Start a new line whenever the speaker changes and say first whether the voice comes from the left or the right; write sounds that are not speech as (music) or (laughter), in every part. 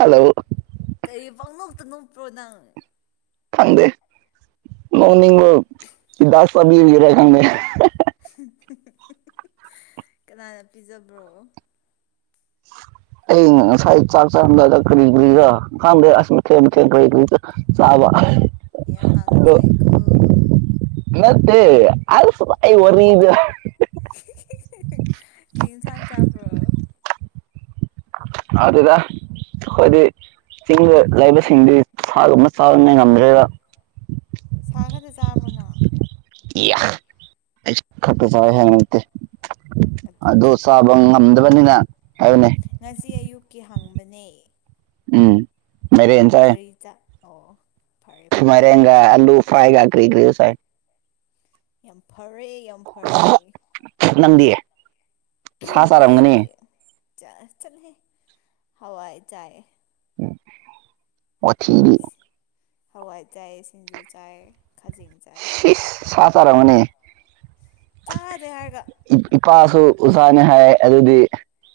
right: Hello
left: ꯀꯔꯤ ꯄꯪꯡꯅꯣꯛꯇ ꯅꯣꯛꯄ꯭ꯔꯣ ꯅꯪ
right: ꯈꯪꯗꯦ ꯅꯣꯛꯅꯤꯡꯕ ꯂꯥꯛꯄꯒꯤꯔꯥ ꯈꯪꯗꯦ
left: ꯀꯅꯥꯅ ꯄꯤꯖꯕ꯭ꯔꯣ (inaudible)
right: ꯑꯩ ꯉꯁꯥꯏ ꯆꯥꯛ ꯆꯥꯔꯝꯗꯥꯏꯗ ꯀꯔꯤꯀꯔꯤꯒ ꯈꯪꯗꯦ ꯑꯁ ꯃꯊꯦꯟ ꯃꯊꯦꯟ ꯀꯔꯤꯀꯔꯤ ꯆꯥꯕ
left: ꯌꯥꯝ ꯍꯥꯎꯅ ꯆꯥꯏꯀꯣ
right: ꯃꯠꯇꯦ ꯑꯁ ꯑꯩ ꯋꯥꯔꯤꯗ
left: ꯀꯩ ꯏꯟꯁꯥꯡ ꯆꯥꯕ꯭ꯔꯣ
right: ꯍꯥꯎꯗꯦꯗ ꯑꯩꯈꯣꯏꯗꯤ ꯆꯤꯡꯗ ꯂꯩꯕꯁꯤꯡꯗꯤ ꯁꯥꯒꯨꯝꯕ ꯆꯥꯅ ꯉꯝꯗ꯭ꯔꯦꯕ
left: ꯁꯥ ꯈꯇ ꯆꯥꯕꯣ ꯅꯪ
right: (unintelligible) ꯑꯗꯨ
left: ꯑꯗꯨꯗꯤ
right: ꯆꯥꯕ ꯉꯝꯗꯕꯅꯤꯅ ꯍꯥꯏꯕꯅꯦ
left: ꯉꯁꯤ ꯑꯌꯨꯛꯀꯤ ꯍꯪꯕꯅꯦ
right: ꯎꯝ ꯃꯥꯏꯔꯦꯟ ꯆꯥꯏ
left: ꯀꯔꯤ ꯆꯥꯛ ꯑꯣꯑꯣ
right: ꯃꯥꯏꯔꯦꯟꯒ ꯑꯂꯨ ꯐ꯭ꯔꯥꯏꯒ ꯀ꯭ꯔꯤ ꯀ꯭ꯔꯤꯁꯥꯏ
left: ꯌꯥꯝ ꯐꯔꯦ ꯌꯥꯝ ꯐꯔꯦ
right: ꯅꯪꯗꯤ ꯁꯥ ꯆꯥꯔꯝꯒꯅꯤ
left: ꯑꯩꯗꯤ ꯆ ꯆꯂꯍꯦ ꯍꯋꯥꯏ ꯆꯥꯏ
right: ꯎꯝ ꯋꯥꯊꯤ
left: ꯍꯋꯥꯏ ꯆꯥꯏ ꯁꯤꯟꯖꯨ ꯆꯥꯏ ꯈꯖꯤꯡ ꯆꯥꯏ
right: ꯁꯤꯁ ꯆꯥꯔꯝ ꯃꯅꯤ
left: ꯆꯥꯗꯦ ꯍꯥꯏꯔꯒ
right: ꯏꯄꯥꯁꯨ ꯎꯖꯥꯅꯤ ꯍꯥꯏ ꯑꯗꯨꯗꯤ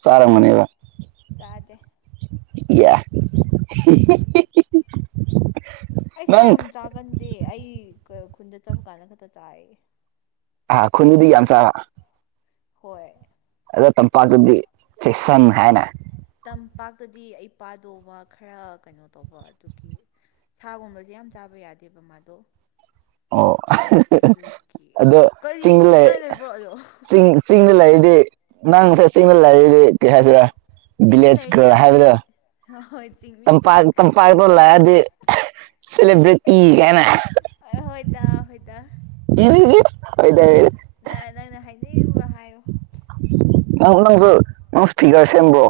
right: ꯆꯥꯔꯝꯒꯅꯦꯕ
left: ꯆꯥꯗꯦ
right: (inaudible)
left: ꯑꯩ ꯁꯥ
right: ꯅꯪ
left: ꯌꯥꯝ ꯆꯥꯒꯟꯗꯦ ꯑꯩ ꯈꯨꯟꯗ ꯆꯠꯄ ꯀꯥꯟꯗ ꯈꯛꯇ ꯆꯥꯏ
right: ꯑꯥ ꯈꯨꯨꯟꯗꯤ ꯌꯥꯝ ꯆꯕ
left: ꯍꯣꯏ
right: ꯑꯗꯣ ꯇꯝꯄꯥꯛꯇꯗꯤ ꯐꯦꯁꯟ ꯍꯥꯏꯅ
left: ꯇꯝꯄꯥꯛꯇꯗꯤ ꯑꯩ ꯄꯥꯗꯣ ꯃꯥ ꯈꯔ ꯀꯩꯅꯣ ꯇꯧꯕ ꯑꯗꯨꯒꯤ ꯁꯥ ꯒꯨꯝꯕꯁꯦ ꯌꯥꯝ ꯆꯥꯕ ꯌꯥꯗꯦꯕ ꯃꯥꯗꯣ
right: ꯑꯣ
left: ꯑꯗꯨꯒꯤ
right: ꯑꯗꯣ
left: ꯀꯔꯤ
right: ꯆꯤꯡ ꯂꯩ
left: ꯅꯣꯛꯅꯤꯡꯉꯥꯏ ꯂꯩꯕ꯭ꯔꯣ ꯑꯗꯣ
right: ꯆꯤꯡ unintelligible ꯆꯤꯡꯗ ꯂꯩꯔꯗꯤ ꯅꯪꯁꯦ ꯆꯤꯡꯗ ꯂꯩꯔꯗꯤ ꯀꯩ ꯍꯥꯏꯁꯤꯔ
left: ꯆꯤꯡꯗ
right: ꯚꯤꯂꯦꯖ
left: ꯂꯩꯔꯗꯤ
right: ꯒ꯭ꯔꯜ
left: ꯑꯩꯈꯣꯏ
right: ꯍꯥꯏꯕꯗꯣ
left: ꯍꯣꯏ ꯆꯤꯡꯃꯤ
right: ꯇꯝꯄꯥꯛ ꯇꯝꯄꯥꯛꯇ ꯂꯥꯛꯑꯗꯤ unintelligible ꯁꯦꯂꯦꯕ꯭ꯔꯤꯇꯤ ꯀꯥꯏꯅ
left: ꯍꯣꯏꯗ ꯍꯣꯏꯗ
right: (inaudible)
left: ꯅꯪ ꯅꯪꯅ ꯍꯥꯏꯅꯤꯡꯕ ꯍꯥꯏꯌꯨ
right: ꯅꯪ ꯅꯪꯁꯨ ꯐꯤꯒꯔ ꯁꯦꯝꯕ꯭ꯔꯣ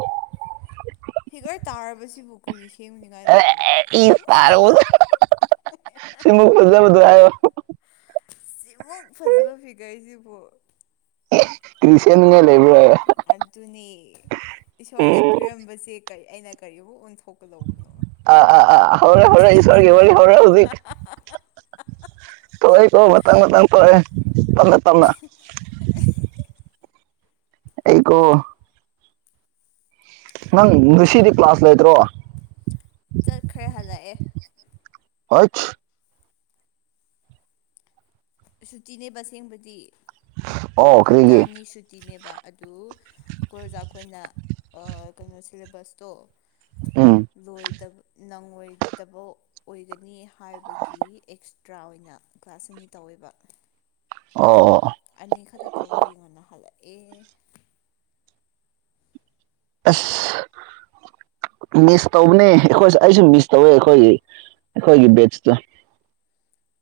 left: ꯐꯤꯒꯔ ꯇꯥꯔꯕꯁꯤꯕꯨ ꯀ꯭ꯔꯤ ꯁꯦꯝꯅꯤꯡꯉꯥꯏ ꯂꯩꯕ꯭ꯔꯣ
right: (unintelligible)
left: ꯁꯤꯃꯨꯛ ꯐꯖꯕ ꯐꯤꯒꯔꯁꯤꯕꯨ
right: (unintelligible)
left: ꯑꯗꯨꯅꯦ ꯏꯁꯣꯔꯅ
right: ꯑꯥ
left: ꯄꯤꯔꯝꯕꯁꯦ ꯀꯔꯤ ꯑꯩꯅ ꯀꯔꯤꯃꯨꯛ ꯑꯣꯟꯊꯣꯛꯀꯗꯧꯕꯅꯣ
right: (unintelligible) ꯇꯣꯛꯑꯦꯀꯣ ꯃꯇꯥꯡ ꯃꯇꯥꯡ ꯇꯣꯛꯑꯦ ꯇꯞꯅ ꯇꯞꯅ
left: (inaudible)
right: ꯑꯩꯀꯣ ꯅꯪ ꯉꯁꯤꯗꯤ ꯀ꯭ꯂꯥꯁ ꯂꯩꯇ꯭ꯔꯣ
left: ꯆꯠꯈ꯭ꯔꯦ ꯍꯜꯂꯛꯑꯦ
right: (inaudible)
left: ꯁꯨꯇꯤ ꯅꯦꯕ ꯑꯁꯦꯡꯕꯗꯤ
right: ꯑꯣ
left: ꯍꯞꯇꯥ
right: ꯀꯔꯤꯒꯤ
left: ꯑꯅꯤ ꯁꯨꯇꯤ ꯅꯦꯕ ꯑꯗꯨ ꯑꯩꯈꯣꯏ ꯑꯣꯖꯥ ꯑꯩꯈꯣꯏꯅ ꯑ ꯀꯩꯅꯣ ꯁꯤꯂꯦꯕꯁꯇꯣ
right: ꯎꯝ
left: ꯂꯣꯢꯗꯕ ꯅꯪꯉꯣꯏꯗꯕ ꯑꯣꯏꯒꯅꯤ ꯍꯥꯏꯕꯒꯤ ꯑꯦꯛꯁꯇ꯭ꯔꯥ ꯑꯣꯏꯅ ꯀ꯭ꯂꯥꯁ ꯑꯅꯤ ꯇꯧꯋꯦꯕ
right: ꯑꯣ ꯑꯣ
left: ꯑꯅꯤ ꯈꯛꯇ ꯇꯧꯕꯒꯤ ꯉꯟꯅ ꯍꯜꯂꯛꯑꯦ
right: ꯑꯁ ꯃꯤꯁ ꯇꯧꯕꯅꯦ ꯑꯩꯈꯣꯏꯁꯨ ꯑꯩꯁꯨ ꯃꯤꯁ ꯇꯧꯋꯦ ꯑꯩꯈꯣꯏꯒꯤ ꯑꯩꯈꯣꯏꯒꯤ ꯕꯦꯠꯁꯇꯣ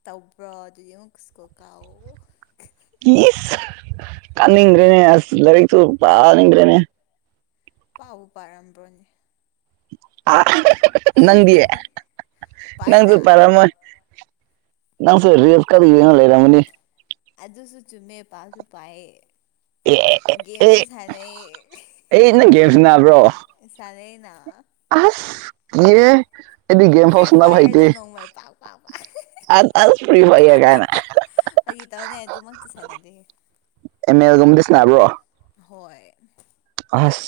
left: ꯇꯧꯕ꯭ꯔꯣ ꯑꯗꯨꯗꯤ ꯑꯃꯨꯛ ꯁꯀꯨ꯭ꯜ ꯀꯥꯎꯑꯣ
right: ꯏꯁ ꯀꯥꯅꯤꯡꯗ꯭ꯔꯦꯅꯦ ꯑꯁ ꯂꯥꯏꯔꯤꯛꯇꯨ ꯄꯥꯅꯤꯡꯗ꯭ꯔꯦꯅꯦ
left: ꯄꯥꯕꯨ ꯄꯥꯔꯝꯕ꯭ꯔꯣꯅꯦ
right: ꯑ ꯅꯪꯗꯤ ꯅꯪꯁꯨ
left: ꯄꯥꯏꯅ
right: ꯄꯥꯔꯝꯃꯣꯢ ꯅꯪꯁꯨ ꯔꯤꯜ ꯀꯟꯅ ꯌꯦꯡꯉ ꯂꯩꯔꯝꯒꯅꯤ
left: ꯑꯗꯨꯁꯨ ꯆꯨꯝꯃꯦ ꯄꯥꯁꯨ ꯄꯥꯢꯌꯦ
right: ꯑꯦ ꯑꯦ ꯑꯦ
left: ꯒꯦꯝꯁꯨ
right: ꯑꯦ
left: ꯁꯟꯅꯩꯌꯦ
right: ꯑꯩ ꯅꯪ ꯒꯦꯝꯁꯨ ꯁꯥꯟꯅꯕ꯭ꯔꯣ
left: ꯁꯥꯟꯅꯩꯅ
right: ꯑꯁ ꯀꯤꯌꯦ ꯑꯩꯗꯤ ꯒꯦꯝ
left: ꯐ꯭ꯔꯤ
right: ꯐꯥꯎ ꯁꯥꯟꯅꯕ
left: ꯐꯥꯏꯌꯔꯗ
right: ꯍꯩꯇꯦ
left: ꯅꯣꯡꯃꯩ ꯄꯥꯛ ꯄꯥꯛ ꯄꯥꯛ
right: ꯑꯁ ꯑꯁ ꯐ꯭ꯔꯤ ꯐꯥꯢꯌꯔ ꯀꯥꯏꯅ
left: ꯐꯥꯒꯤ ꯇꯧꯕꯅꯦ ꯑꯗꯨꯃꯛꯇꯤ ꯁꯥꯟꯅꯗꯦ
right: ꯑꯦꯝ ꯑꯦꯜ ꯒꯨꯝꯕꯗꯤ ꯁꯥꯟꯅꯥꯕ꯭ꯔꯣ
left: ꯍꯣꯏ
right: ꯑꯁ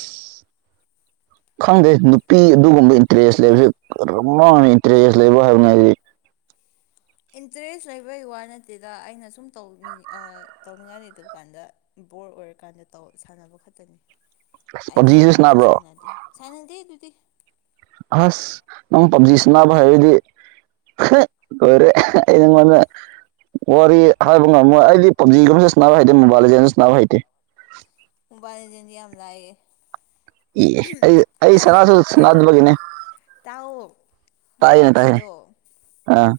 left: (unintelligible)
right: ꯈꯪꯗꯦ ꯅꯨꯄꯤ ꯑꯗꯨꯒꯨꯝꯕ ꯏꯟꯇꯔꯦꯁ ꯂꯩꯕꯕꯁꯤ ꯀꯔꯝꯅ ꯏꯟꯇꯔꯦꯁ ꯂꯩꯕ ꯍꯥꯏꯕꯅ ꯍꯥꯏꯗꯤ
left: ꯏꯟꯇꯔꯦꯁ ꯂꯩꯕꯩ ꯋꯥ ꯅꯠꯇꯦꯗ ꯑꯩꯅ ꯁꯨꯝ ꯇꯧꯅꯤꯡ ꯇꯧꯅꯤꯡꯉꯥꯢ ꯂꯩꯇꯕꯀꯥꯟꯗ ꯕꯣꯔ ꯑꯣꯏꯔꯀꯥꯟꯗ ꯇꯧ ꯁꯥꯟꯅꯕ ꯈꯛꯇꯅꯤ
right: ꯑꯁ
left: ꯑꯩꯗꯤ ꯌꯥꯝ
right: ꯄꯞꯖꯤꯁꯨ
left: ꯄꯛꯁꯨ
right: ꯁꯥꯟꯅꯕ꯭ꯔꯣ
left: ꯁꯥꯟꯅꯗꯦ ꯁꯥꯟꯅꯗꯤ ꯑꯗꯨꯗꯤ
right: ꯑꯁ ꯅꯪ ꯄꯞꯖꯤ ꯁꯅꯕ ꯍꯩꯔꯗꯤ (unintelligible) ꯑꯣꯏꯔꯦ ꯑꯩ ꯅꯉꯣꯟꯗ ꯋꯥꯔꯤ ꯍꯥꯏꯕ ꯉꯝꯃꯣꯏ ꯑꯩꯗꯤ ꯄꯞꯖꯤꯒꯨꯝ ꯁꯥꯟꯅꯕ ꯍꯩꯇꯦ ꯃꯣꯕꯥꯏ ꯂꯤꯖꯦꯟꯒꯨꯝ ꯁꯥꯅꯕ ꯍꯩꯇꯦ
left: ꯃꯣꯕꯥꯏꯜꯂꯤꯖꯦꯟꯗꯤ ꯌꯥꯝ ꯂꯥꯌꯦ
right: ꯑꯦ ꯑꯩ ꯑꯩ ꯁꯔꯁꯨ ꯁꯅꯔꯔꯣꯏꯅꯦ
left: ꯇꯥꯎ ꯄꯕꯖꯤꯗꯣ
right: ꯑꯥ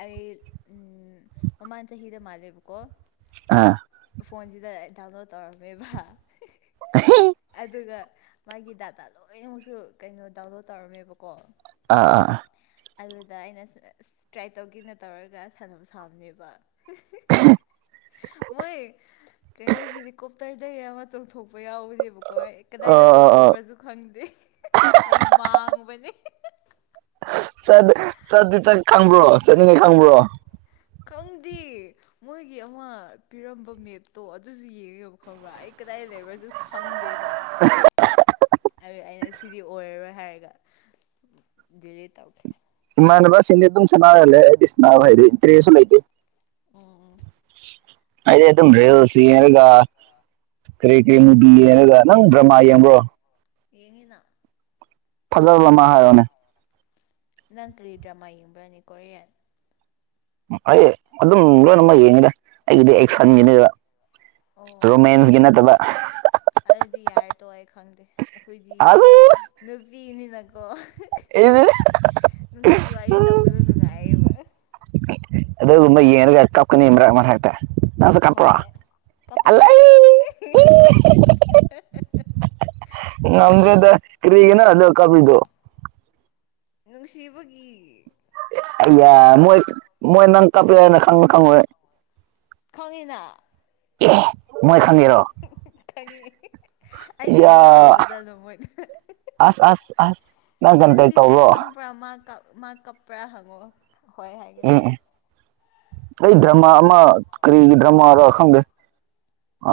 left: ꯑꯩ ꯎꯝ ꯃꯃꯥꯡ ꯆꯍꯤꯗ ꯃꯥꯜꯂꯦꯕꯀꯣ
right: ꯑꯥ
left: ꯐꯣꯟꯁꯤꯗ ꯗꯥꯎꯟꯂꯣꯗ ꯇꯧꯔꯝꯃꯦꯕ
right: (unintelligible)
left: ꯑꯗꯨꯒ ꯃꯥꯒꯤ ꯗꯥꯇꯥ ꯂꯣꯏꯅꯃꯛꯁꯨ ꯀꯩꯅꯣ ꯗꯥꯎꯟꯂꯣꯠ ꯇꯧꯔꯝꯃꯦꯕꯀꯣ
right: ꯑꯥ ꯑꯥ
left: ꯑꯗꯨꯗ ꯑꯩꯅ ꯇ꯭ꯔꯥꯏ ꯇꯧꯒꯦꯅ ꯇꯧꯔꯒ ꯁꯥꯟꯅꯕ ꯁꯥꯕꯅꯦꯕ ꯃꯣꯏ ꯀꯩꯅꯣ ꯍꯦꯗꯤ ꯀꯣꯞꯇꯔ ꯀꯩ ꯑꯃ ꯆꯣꯡꯊꯣꯛꯄ ꯌꯥꯎꯕꯅꯦꯕꯀꯣ ꯀꯗꯥꯏꯗ
right: ꯑꯥ ꯑꯥ
left: ꯆꯣꯡꯊꯣꯛꯄ꯭ꯔꯁꯨ ꯈꯪꯗꯦ ꯑꯩ ꯃꯥꯡꯕꯅꯤ (unintelligible)
right: ꯆꯠ ꯆꯠ ꯈꯪꯕ꯭ꯔꯣ ꯆꯠꯅꯤꯉꯥꯢ ꯈꯪꯕ꯭ꯔꯣ
left: ꯈꯪꯗꯤ ꯃꯣꯏꯒꯤ ꯑꯃ ꯄꯤꯔꯝꯕ ꯃꯦꯞꯇꯣ ꯑꯗꯨꯁꯨ ꯌꯦꯡꯉꯦꯕ ꯈꯪꯕ꯭ꯔꯥ ꯑꯩ ꯀꯗꯥꯏ ꯂꯩꯕ꯭ꯔꯥꯁꯨ ꯈꯪꯗꯦꯕ
right: (unintelligible)
left: ꯑꯗꯨꯢ ꯑꯩꯅ ꯁꯤꯗꯤ ꯑꯣꯏꯔꯔꯣꯏ ꯍꯥꯏꯔꯒ ꯗꯤꯂꯤꯠ ꯇꯧꯈ꯭ꯔꯦ
right: ꯏꯃꯥꯅꯕꯁꯤꯡꯗꯤ ꯑꯗꯨꯝ ꯁꯥꯅꯔ ꯂꯩ ꯑꯩꯗꯤ ꯁꯥꯅꯕꯁꯨ ꯍꯩꯇꯦ ꯏꯟꯇ꯭ꯔꯦꯖꯁꯨ ꯂꯩꯇꯦ
left: ꯎꯝ ꯎꯝ
right: ꯑꯩꯗꯤ ꯑꯗꯨꯝ ꯔꯦꯜꯁ ꯌꯦꯡꯔꯒ ꯀꯔꯤ ꯀꯔꯤ ꯅꯨꯕꯤ ꯌꯦꯡꯔꯒ ꯅꯪ ꯗ꯭ꯔꯃꯥ ꯌꯦꯡꯕꯣ
left: ꯌꯦꯉꯤꯅ
right: ꯐꯖꯕ ꯑꯃ ꯍꯥꯏꯔꯣ
left: ꯅꯪ ꯀꯔꯤ ꯗ꯭ꯔꯃꯥ ꯌꯦꯡꯕ꯭ꯔꯅꯦ ꯀꯦꯔꯤꯌꯥꯟ
right: ꯑꯩ ꯑꯗꯨꯝ ꯂꯣꯏꯅꯃꯛ ꯌꯦꯡꯉꯤꯗ ꯑꯩꯒꯤꯗꯤ ꯑꯦꯛꯁꯟꯒꯤꯅꯦꯕ
left: ꯑꯣ
right: ꯔꯣꯃꯦꯟꯁꯀꯤ ꯅꯠꯇꯕ
left: ꯑꯗꯨꯗꯤ ꯌꯥꯔꯦ ꯇꯣꯑꯣ ꯑꯩ ꯈꯪꯗꯦ ꯑꯈꯣꯏꯗꯤ
right: ꯑꯗꯨ
left: ꯅꯨꯄꯤꯅꯤꯅꯀꯣ
right: (unintelligible)
left: ꯅꯨꯡꯁꯤ ꯋꯥꯔꯤ ꯇꯧꯕꯗꯨ ꯅꯨꯡꯉꯥꯏꯌꯦꯕ
right: ꯑꯗꯨꯒꯨꯝꯕ ꯌꯦꯡꯉꯒ ꯀꯞꯀꯅꯤ ꯃꯔꯛ ꯃꯔꯛꯇ ꯅꯪꯁꯨ ꯀꯞꯄ꯭ꯔꯣ
left: ꯍꯣꯏ ꯀꯞꯄꯤꯅ
right: ꯑꯂꯩ ꯏ
left: (unintelligible)
right: ꯉꯝꯗꯦꯗ ꯀꯔꯤꯒꯤ ꯅꯪ ꯑꯗꯨꯗꯥ ꯀꯞꯄꯤꯗꯨ
left: ꯅꯨꯡꯁꯤꯕꯒꯤ
right: ꯑꯌꯥ ꯃꯣꯏ ꯃꯣꯏ ꯅꯪ ꯀꯥꯄꯦ ꯍꯥꯢꯅ ꯈꯪꯉꯣꯢ
left: ꯈꯪꯉꯤꯅ
right: ꯑꯦ ꯃꯣꯏ ꯈꯪꯉꯦꯔꯣ
left: ꯈꯪꯉꯤ ꯑꯩꯒꯤ ꯃꯤꯡ ꯍꯡꯕꯗ ꯑꯗꯨꯝ ꯃꯣꯏ ꯈꯪ
right: ꯑꯁ ꯑꯁ ꯑꯁ ꯅꯪ
left: ꯁꯤ
right: ꯀꯟꯇꯦꯛ
left: ꯅꯨꯄꯤꯁꯦ
right: ꯇꯧꯕ꯭ꯔꯣ
left: ꯈꯪꯕ꯭ꯔꯥ ꯃꯥ ꯀꯞ ꯃꯥ ꯀꯞꯄ꯭ꯔꯥ ꯍꯪꯉꯣ ꯍꯣꯏ ꯍꯥꯏꯒꯅꯤ
right: ꯑꯦ ꯑꯦ ꯑꯩ ꯗ꯭ꯔꯃꯥ ꯑꯃ ꯀꯔꯤꯒꯤ ꯗ꯭ꯔꯃꯥꯔꯣ ꯈꯪꯗꯦ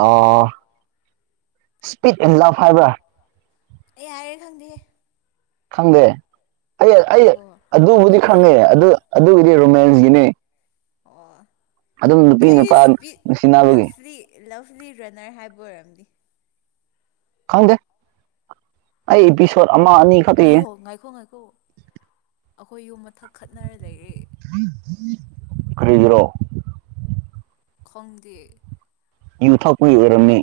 right: ꯑꯣ ꯏꯁꯄꯤꯠ ꯑꯦꯟ ꯂꯐ ꯍꯥꯏꯕ꯭ꯔꯥ
left: ꯑꯩ ꯌꯥꯔꯦ ꯈꯪꯗꯦ
right: ꯈꯪꯗꯦ ꯑꯩ ꯑꯩ
left: ꯉꯥꯏꯈꯣ
right: ꯑꯗꯨꯕꯨꯗꯤ
left: ꯑꯩꯈꯣꯏ
right: ꯈꯪꯉꯦ ꯑꯗꯨ ꯑꯗꯨꯒꯤꯗꯤ ꯔꯣꯃꯦꯟꯁꯒꯤꯅꯤ
left: ꯑꯣ
right: ꯅꯨꯄꯤ
left: ꯀꯩ
right: ꯅꯨꯄꯥ
left: ꯏꯁꯄꯤꯠ
right: ꯅꯨꯡꯁꯤꯅꯕꯒꯤ
left: ꯂꯐꯂꯤ ꯂꯚꯂꯤ ꯔꯟꯅꯔ ꯍꯥꯏꯕ ꯑꯣꯏꯔꯝꯅꯤ
right: ꯈꯪꯗꯦ ꯑꯩ ꯄꯤꯁ ꯑꯃ ꯑꯅꯤ ꯈꯛꯇ ꯌꯦꯡꯉꯦ
left: ꯑꯣꯍꯣ ꯉꯥꯏꯈꯣ ꯉꯥꯏꯈꯣ ꯑꯩꯈꯣꯏ ꯌꯨꯝ ꯃꯊꯛ ꯈꯠꯅꯔ ꯂꯩꯔ
right: ꯀꯔꯤꯒꯤꯔꯣ
left: ꯈꯪꯗꯦ
right: ꯌꯨ ꯊꯛꯄꯒꯤ ꯑꯣꯏꯔꯝꯃꯤ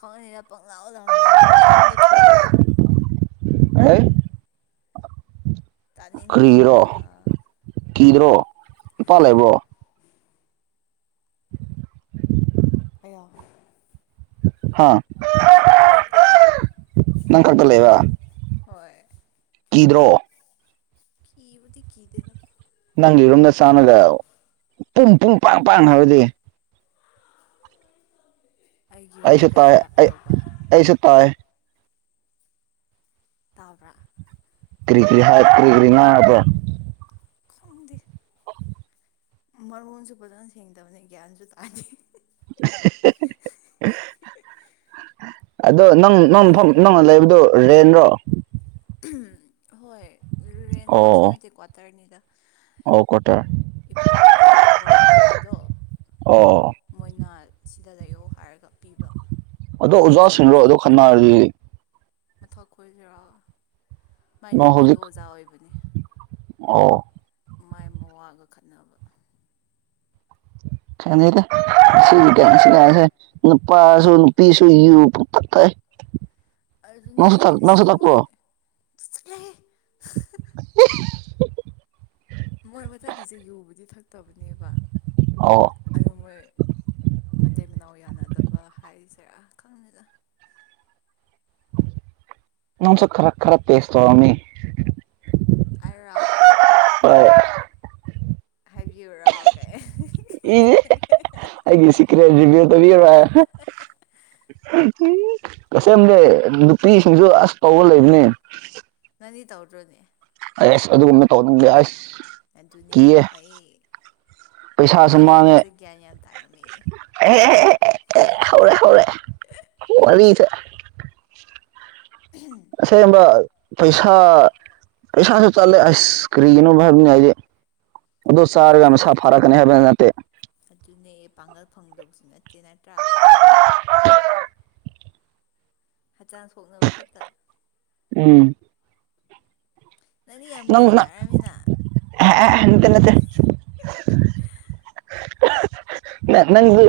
left: ꯈꯪꯅꯩꯔ ꯄꯪꯪꯂꯥꯎ ꯂꯥꯎꯅꯩꯌꯦ ꯄꯪꯊꯣꯝꯗ ꯊꯣꯝꯅꯩ
right: (unintelligible) ꯀꯔꯤꯒꯤꯔꯣ
left: ꯇꯥꯅꯤꯡꯗꯕꯅ
right: ꯀꯤꯗ꯭ꯔꯣ ꯃꯄꯥꯜ ꯂꯩꯕ꯭ꯔꯣ
left: ꯑ
right: ꯍꯥ
left: ꯏꯄꯥ ꯂꯩꯩꯇꯦꯗ
right: ꯅꯪ ꯈꯛꯇ ꯂꯩꯕ ꯀꯤꯗ꯭ꯔꯣ
left: ꯀꯤꯕꯨꯗꯤ ꯀꯤꯗꯦꯗ
right: ꯅꯪꯒꯤ ꯔꯨꯝꯝꯗ ꯆꯥꯅꯒ ꯄꯨꯡ ꯄꯨꯡ ꯄꯥꯡ ꯄꯥꯡ ꯍꯥꯏꯕꯗꯤ
left: ꯑꯩꯒꯤ ꯌꯨꯝꯗ
right: ꯑꯩꯁꯨ
left: ꯀꯩꯒꯤ
right: ꯇꯥꯏ
left: ꯂꯥꯛꯀꯗꯧꯕ
right: ꯑꯁꯨ ꯇꯥꯏ
left: ꯇꯕ꯭ꯔꯥ
right: ꯀ꯭ꯔꯤ ꯀꯔꯤ ꯍꯥꯏ ꯀ꯭ꯔꯤ ꯀꯔꯤꯅꯗꯣ (unintelligible)
left: ꯈꯪꯗꯤ
right: (unintelligible)
left: ꯃꯔꯣꯟꯁꯨ ꯐꯖꯅ ꯁꯦꯡꯗꯕꯅꯤ ꯒ꯭ꯌꯥꯟꯁꯨ ꯇꯥꯗꯦ (unintelligible)
right: ꯑꯗꯣ ꯅꯪ ꯅꯪ ꯃꯐꯝ ꯅꯪꯅ ꯂꯩꯕꯗꯨꯣ ꯔꯦꯟ꯭ꯔꯣ
left: ꯍꯣꯏ ꯔꯦꯟꯃꯛꯁꯨ
right: ꯑꯣ
left: ꯅꯠꯇꯦ ꯀ꯭ꯋꯥꯇꯔꯅꯤꯗ
right: ꯑꯣ ꯀ꯭ꯋꯥꯇꯔ
left: ꯏꯄꯥꯒꯤ ꯊꯕꯛ ꯇꯧꯐꯝꯗꯣ
right: ꯑꯣ
left: ꯃꯣꯏꯅ ꯁꯤꯗ ꯂꯩꯌꯣ ꯍꯥꯏꯔꯒ ꯄꯤꯕ
right: ꯑꯗꯣ
left: ꯄꯩꯁꯥ
right: ꯑꯣꯖꯥꯁꯤꯡꯔꯣ ꯑꯗ
left: ꯊꯤꯗꯦꯗ
right: ꯈꯟꯅꯔꯗꯤ
left: ꯃꯊꯛ ꯈꯣꯏꯁꯤꯔꯒ ꯃꯥꯏ
right: ꯅꯪ
left: ꯅꯨꯄꯤꯗꯣ
right: ꯍꯧꯖꯤꯛ
left: ꯑꯣꯖꯥ ꯑꯣꯏꯕꯅꯤ
right: ꯑꯣ
left: ꯃꯥꯏ ꯃ ꯋꯥꯒ ꯈꯠꯅꯕ
right: ꯈꯗ ꯁꯤꯁꯨ ꯀꯁꯦ ꯅꯨꯄꯥꯁꯨ ꯅꯨꯄꯤꯁꯨ ꯌ (unintelligible)
left: ꯑꯗꯨꯅꯦ ꯁꯤ ꯁꯤ ꯃꯣꯏꯂ
right: ꯊꯛꯄ꯭ꯔꯣ
left: (unintelligible)
right: (unintelligible)
left: ꯃꯣꯏ ꯃꯊꯛꯀꯤꯁꯦ ꯌꯨꯕꯨꯗꯤ ꯊꯛꯇꯕꯅꯦꯕ
right: ꯑ
left: ꯑꯗꯨ ꯃꯣꯏ ꯃꯇꯩ ꯃꯅꯥꯎ ꯌꯥꯅꯗꯕ ꯍꯥꯏꯔꯤꯁꯦꯔꯥ ꯈꯪꯉꯦꯒ
right: ꯅꯪꯁꯨ ꯈꯔ ꯈꯔ ꯇꯦꯁ ꯇꯧꯔꯝꯅꯤ
left: ꯑꯩꯔꯣ
right: ꯍꯣꯏ
left: ꯍꯥꯏꯕꯤꯌꯨꯔꯣ ꯀ
right: ꯏꯦ ꯑꯩꯒꯤ ꯁꯤꯀ꯭ꯔꯦꯔꯤꯌ ꯇ (unintelligible) ꯎ ꯀꯁꯝꯅꯦ ꯅꯨꯄꯤꯁꯤꯡꯁꯨ ꯑꯁ ꯇꯧꯕ ꯂꯩꯕꯅꯦ
left: ꯅꯪꯗꯤ ꯇꯧꯗ꯭ꯔꯣꯅꯦ
right: ꯑꯁ ꯑꯗꯨꯒꯨꯝꯕ ꯇꯧꯅꯤꯡꯗꯦ ꯑꯁ
left: ꯑꯗꯨꯅꯦ
right: ꯀꯤꯌꯦ
left: ꯐꯩꯌꯦ ꯌꯥꯝ
right: ꯄꯩꯁꯥꯁꯨ
left: ꯐꯩꯌꯦ
right: ꯃꯥꯡꯉꯦ
left: ꯅꯪꯁꯦ ꯒ꯭ꯌꯥꯟ ꯌꯥꯝ ꯇꯥꯔꯝꯃꯤ
right: ꯑꯦ ꯍ‌ꯦ ꯍ‌ꯦ ꯍꯧꯔꯦ ꯍꯧꯔꯦ ꯋꯔꯤꯗꯣ
left: ꯎꯍꯨꯝ
right: ꯑꯁꯦꯡꯕ ꯄꯩꯁꯥ ꯄꯩꯁꯥꯁꯨ ꯆꯠꯂꯦ ꯑꯁ ꯀꯔꯤꯒꯤꯅꯣ ꯍꯥꯏꯕꯅꯤ ꯑꯩꯗꯤ ꯑꯗꯨ ꯆꯥꯔꯒ
left: ꯑꯗꯨꯅꯦ
right: ꯃꯁꯥ
left: ꯑꯗꯨꯅꯦ
right: ꯐꯥꯛꯀꯅꯤ ꯍꯥꯏꯕꯗꯤ ꯅꯠꯇꯦ
left: ꯑꯗꯨꯅꯦ ꯄꯥꯡꯒꯜ ꯐꯥꯡꯗꯧꯁꯨ ꯅꯠꯇꯦ ꯅꯠꯇ꯭ꯔꯥ ꯍꯛꯆꯥꯡ ꯁꯣꯛꯅꯕ ꯈꯛꯇ
right: ꯎꯝ
left: ꯅꯪꯗꯤ ꯌꯥꯝ ꯒ꯭ꯌꯥꯟ ꯇꯥꯔꯝꯃꯤꯅ
right: ꯑꯥꯍꯥꯍꯦ ꯅꯥꯠꯇ‌ꯦ ꯅꯠꯇꯦ ꯅꯪꯁꯨ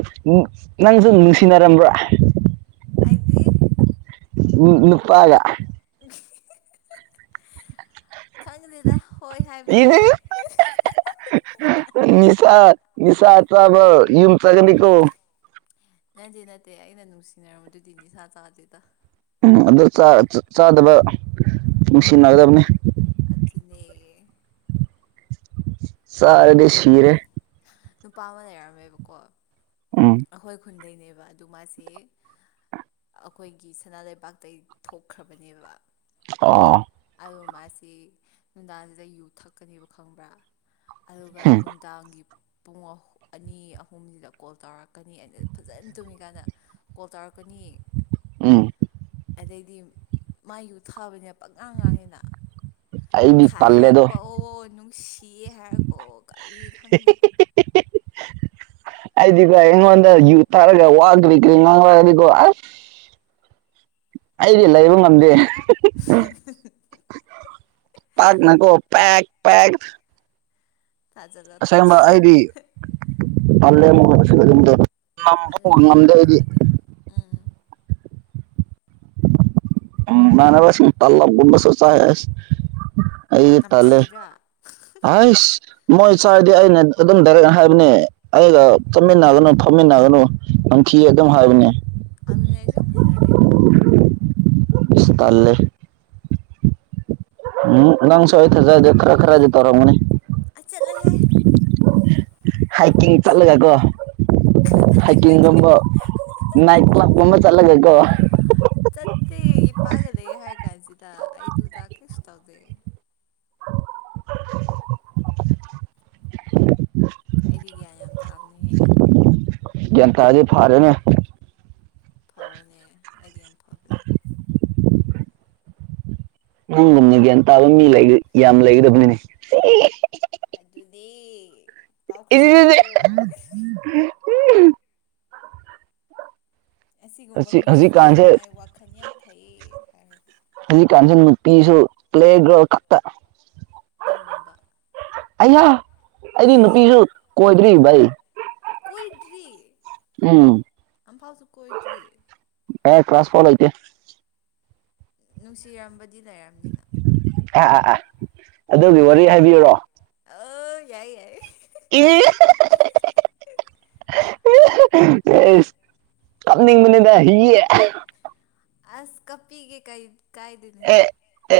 right: ꯅꯪꯁꯨ ꯅꯨꯡꯁꯤꯅꯔꯝꯕ꯭ꯔꯥ
left: ꯍꯥꯏꯗꯤ
right: ꯅꯨ ꯅꯨꯄꯥꯒ
left: ꯈꯪꯗꯦꯗ ꯍꯣꯏ ꯍꯥꯏꯕ ꯇꯥꯔꯦ
right: (unintelligible) ꯅꯤꯁꯥ ꯅꯤꯁꯥ ꯆꯕ ꯌꯨꯝ ꯆꯠꯂꯥꯅꯤꯀꯣ
left: ꯅꯠꯇꯦ ꯅꯠꯇꯦ ꯑꯩꯅ ꯅꯨꯡꯁꯤꯅꯔꯝ ꯕꯗꯨꯗꯤ ꯅꯤꯁꯥ ꯆꯥꯗꯦꯗ
right: ꯎꯝ ꯑꯗꯨꯗ ꯆꯥ ꯆꯥꯗꯕ ꯅꯨꯡꯁꯤꯅꯒꯗꯕꯅꯤ
left: ꯑꯗꯨꯅꯦ
right: ꯆꯔꯗꯤ ꯁꯤꯔꯦ
left: ꯅꯨꯄꯥ ꯑꯃ ꯂꯩꯔꯝꯃꯦꯕꯀꯣ
right: ꯎꯝ
left: ꯑꯩꯈꯣꯏ ꯈꯨꯟꯗꯩꯅꯦꯕ ꯑꯗꯨ ꯃꯥꯁꯦ ꯑꯩꯈꯣꯏꯒꯤ ꯁꯅꯥꯕꯥꯛꯇꯩ ꯊꯣꯛꯈ꯭ꯔꯕꯅꯦꯕ
right: ꯑꯣ
left: ꯑꯗꯣ ꯃꯥꯁꯤ ꯅꯨꯡꯗꯥꯡꯁꯤ ꯌꯨ ꯊꯛꯀꯅꯦꯕ ꯈꯪꯕ꯭ꯔꯥ ꯑꯗꯨꯒ
right: ꯎꯝ
left: ꯅꯨꯡ ꯅꯨꯟꯗꯟꯒꯤ ꯄꯨꯡ ꯑꯅꯤ ꯑꯍꯨꯝꯁꯤꯗ ꯀꯣꯜ ꯇꯧꯔꯛ ꯂꯥꯛꯀꯅꯤ ꯑꯗꯨ ꯐꯖꯅ ꯇꯨꯝꯃꯤꯀꯥꯟꯗ ꯀꯣꯜ ꯇꯧꯔꯛꯀꯅꯤ
right: ꯎꯝ
left: ꯑꯗꯩꯗꯤ ꯃꯥꯏ ꯌꯨ ꯊꯥꯕꯅꯦ ꯄꯛꯉꯥꯡ ꯉꯥꯡꯑꯦꯅ
right: ꯑꯩꯗꯤ ꯇꯜꯂꯦꯗꯣ
left: ꯈꯥꯏꯔꯛꯄ ꯑꯣ ꯅꯨꯡꯁꯤꯌꯦ ꯍꯥꯏꯔꯛꯀꯣ ꯀꯔꯤ ꯈꯪꯗꯦ (inaudible)
right: ꯑꯩꯗꯤꯀꯣ ꯑꯩꯉꯣꯟꯗ ꯌꯨ ꯊꯥꯔꯒ ꯋꯥꯒ꯭ꯒ ꯉꯥꯡ ꯋꯥꯗꯤꯀꯣ ꯑꯩꯗꯤ ꯂꯩꯕ ꯉꯝꯗꯦ
left: (unintelligible)
right: ꯄꯠꯅꯀꯣ ꯄꯦꯛ ꯄꯦꯛ
left: ꯊꯥꯖꯜꯂꯣ
right: ꯑꯁꯥꯏ ꯑꯃꯥ
left: ꯊꯥꯖꯜꯂꯣ
right: ꯑꯩꯗ ꯍꯜꯂꯦ ꯑꯃꯨꯛ ꯉꯁꯤ ꯌꯨꯝꯗ ꯅꯝꯊꯣꯛꯕ ꯉꯝꯗ꯭ꯔꯕꯗꯤ
left: ꯑꯝ
right: ꯏꯃꯟꯅꯕ ꯁꯤꯟ ꯇꯥꯂꯞ ꯒꯨꯝꯕꯁꯨ ꯆꯥꯏꯌꯦ
left: ꯅꯝꯊꯤꯗꯔꯥ
right: ꯍꯁ ꯃꯣꯏ ꯆꯥꯗꯤ ꯑꯩꯅ ꯑꯗꯨꯝ ꯗꯥꯏꯔꯦꯛ ꯍꯥꯏꯕꯅꯦ ꯑꯩꯒ ꯆꯠꯃꯤꯟꯅꯒꯅꯨ ꯐꯝꯃꯤꯟꯅꯒꯅꯨ ꯅꯝꯊꯤ ꯑꯗꯨꯝ ꯍꯥꯏꯕꯅꯦ
left: ꯑꯗꯨꯅꯦ ꯑꯩꯁꯨ ꯌꯥꯝ ꯍꯥꯏꯅꯗꯦ ꯃꯥꯅꯝꯗꯣ
right: ꯑꯁ ꯇꯜꯂꯦ ꯎꯝ ꯅꯪꯁꯨ ꯑꯩ ꯊꯖꯗꯦ ꯈꯔ ꯈꯔꯗꯤ ꯇꯧꯔꯝꯒꯅꯤ
left: ꯑꯥ ꯆꯠꯂꯣꯍꯦ꯫
right: ꯍꯥꯏꯛꯀꯤꯡ ꯆꯠꯂꯒꯀꯣ
left: ꯋꯥꯊꯤꯗꯤ
right: ꯍꯥꯏꯀꯤꯡ ꯒꯨꯝꯕ
left: ꯀꯗꯥꯏꯗꯒꯤ
right: ꯅꯥꯏꯠ ꯀ꯭ꯂꯕ ꯀꯨꯝꯕ ꯆꯠꯂꯒꯀꯣ
left: ꯆꯠꯇꯦ ꯏꯄꯥꯒ ꯂꯩꯏꯌꯦ ꯍꯥꯏꯔ ꯀꯥꯟꯁꯤꯗ ꯑꯩꯗꯨꯗꯥ ꯀꯩꯁꯨ ꯇꯧꯗꯦ
right: (unintelligible)
left: ꯑꯩꯗꯤ ꯒ꯭ꯌꯥꯟ ꯌꯥꯝ ꯇꯥꯕꯅꯤꯍꯦ
right: ꯒ꯭ꯌꯥꯟ ꯇꯔꯥꯗꯤ ꯐꯥꯔꯦꯅꯦ
left: ꯐꯕꯅꯦ ꯑꯩꯗꯤ ꯌꯥꯝ ꯐꯕꯅꯦ
right: ꯅꯪꯒꯨꯝꯅ ꯒ꯭ꯌꯥꯟ ꯇꯥꯕ ꯃꯤ ꯌꯥꯝ ꯂꯩꯒꯗꯕꯅꯤꯅꯦ
left: ꯑꯗꯨꯅꯦ ꯄꯥꯎ ꯈꯔ
right: ꯏꯗꯤꯗꯤꯗꯤ
left: ꯁꯟꯗꯣꯛꯑꯣ ꯑꯁꯤꯒꯨꯝꯕ
right: ꯍꯧꯖꯤꯛ
left: ꯃꯤꯁꯦ
right: ꯍꯧꯖꯤꯛꯀꯥꯟꯁꯦ
left: ꯃꯥꯏ ꯋꯥꯈꯜ ꯌꯥꯝ ꯐꯩꯌꯦꯅ ꯍꯥꯏꯔꯒ
right: ꯍꯧꯖꯤꯛꯀꯥꯟꯁꯤ ꯅꯨꯄꯤꯁꯨ ꯄ꯭ꯂꯦꯒ꯭ꯔꯥꯎꯟ ꯈꯛꯇ
left: ꯅꯪꯒꯨꯝꯕ
right: ꯑꯩꯍ ꯑꯩꯗꯤ ꯅꯨꯄꯤꯁꯨ ꯀꯣꯏꯗ꯭ꯔꯤ ꯚꯩ
left: ꯀꯣꯏꯗ꯭ꯔꯤ ꯑꯝꯐꯥꯎꯁꯨ ꯀꯣꯏꯗ꯭ꯔꯤ
right: ꯃ ꯀ꯭ꯂꯥꯁ ꯐꯣꯜꯣꯇꯦ
left: ꯅꯨꯡꯁꯤꯔꯝꯕꯗꯤ ꯂꯩꯔꯕꯝꯅꯤꯅ
right: ꯑꯥ ꯑꯥ ꯑꯥ ꯑꯗꯨꯒꯤ ꯋꯥꯔꯤ ꯍꯥꯏꯕꯤꯨꯔꯣ
left: ꯑ ꯌꯥꯏ ꯌꯥꯏ
right: ꯏ ꯑꯦꯁ ꯀꯞꯅꯤꯡꯕꯅꯤꯗ ꯍꯤꯌꯦ
left: ꯑꯁ ꯀꯄꯤꯒꯦ ꯀꯩ ꯀꯥꯏꯗꯅꯦ
right: ꯑꯦ ꯑꯦ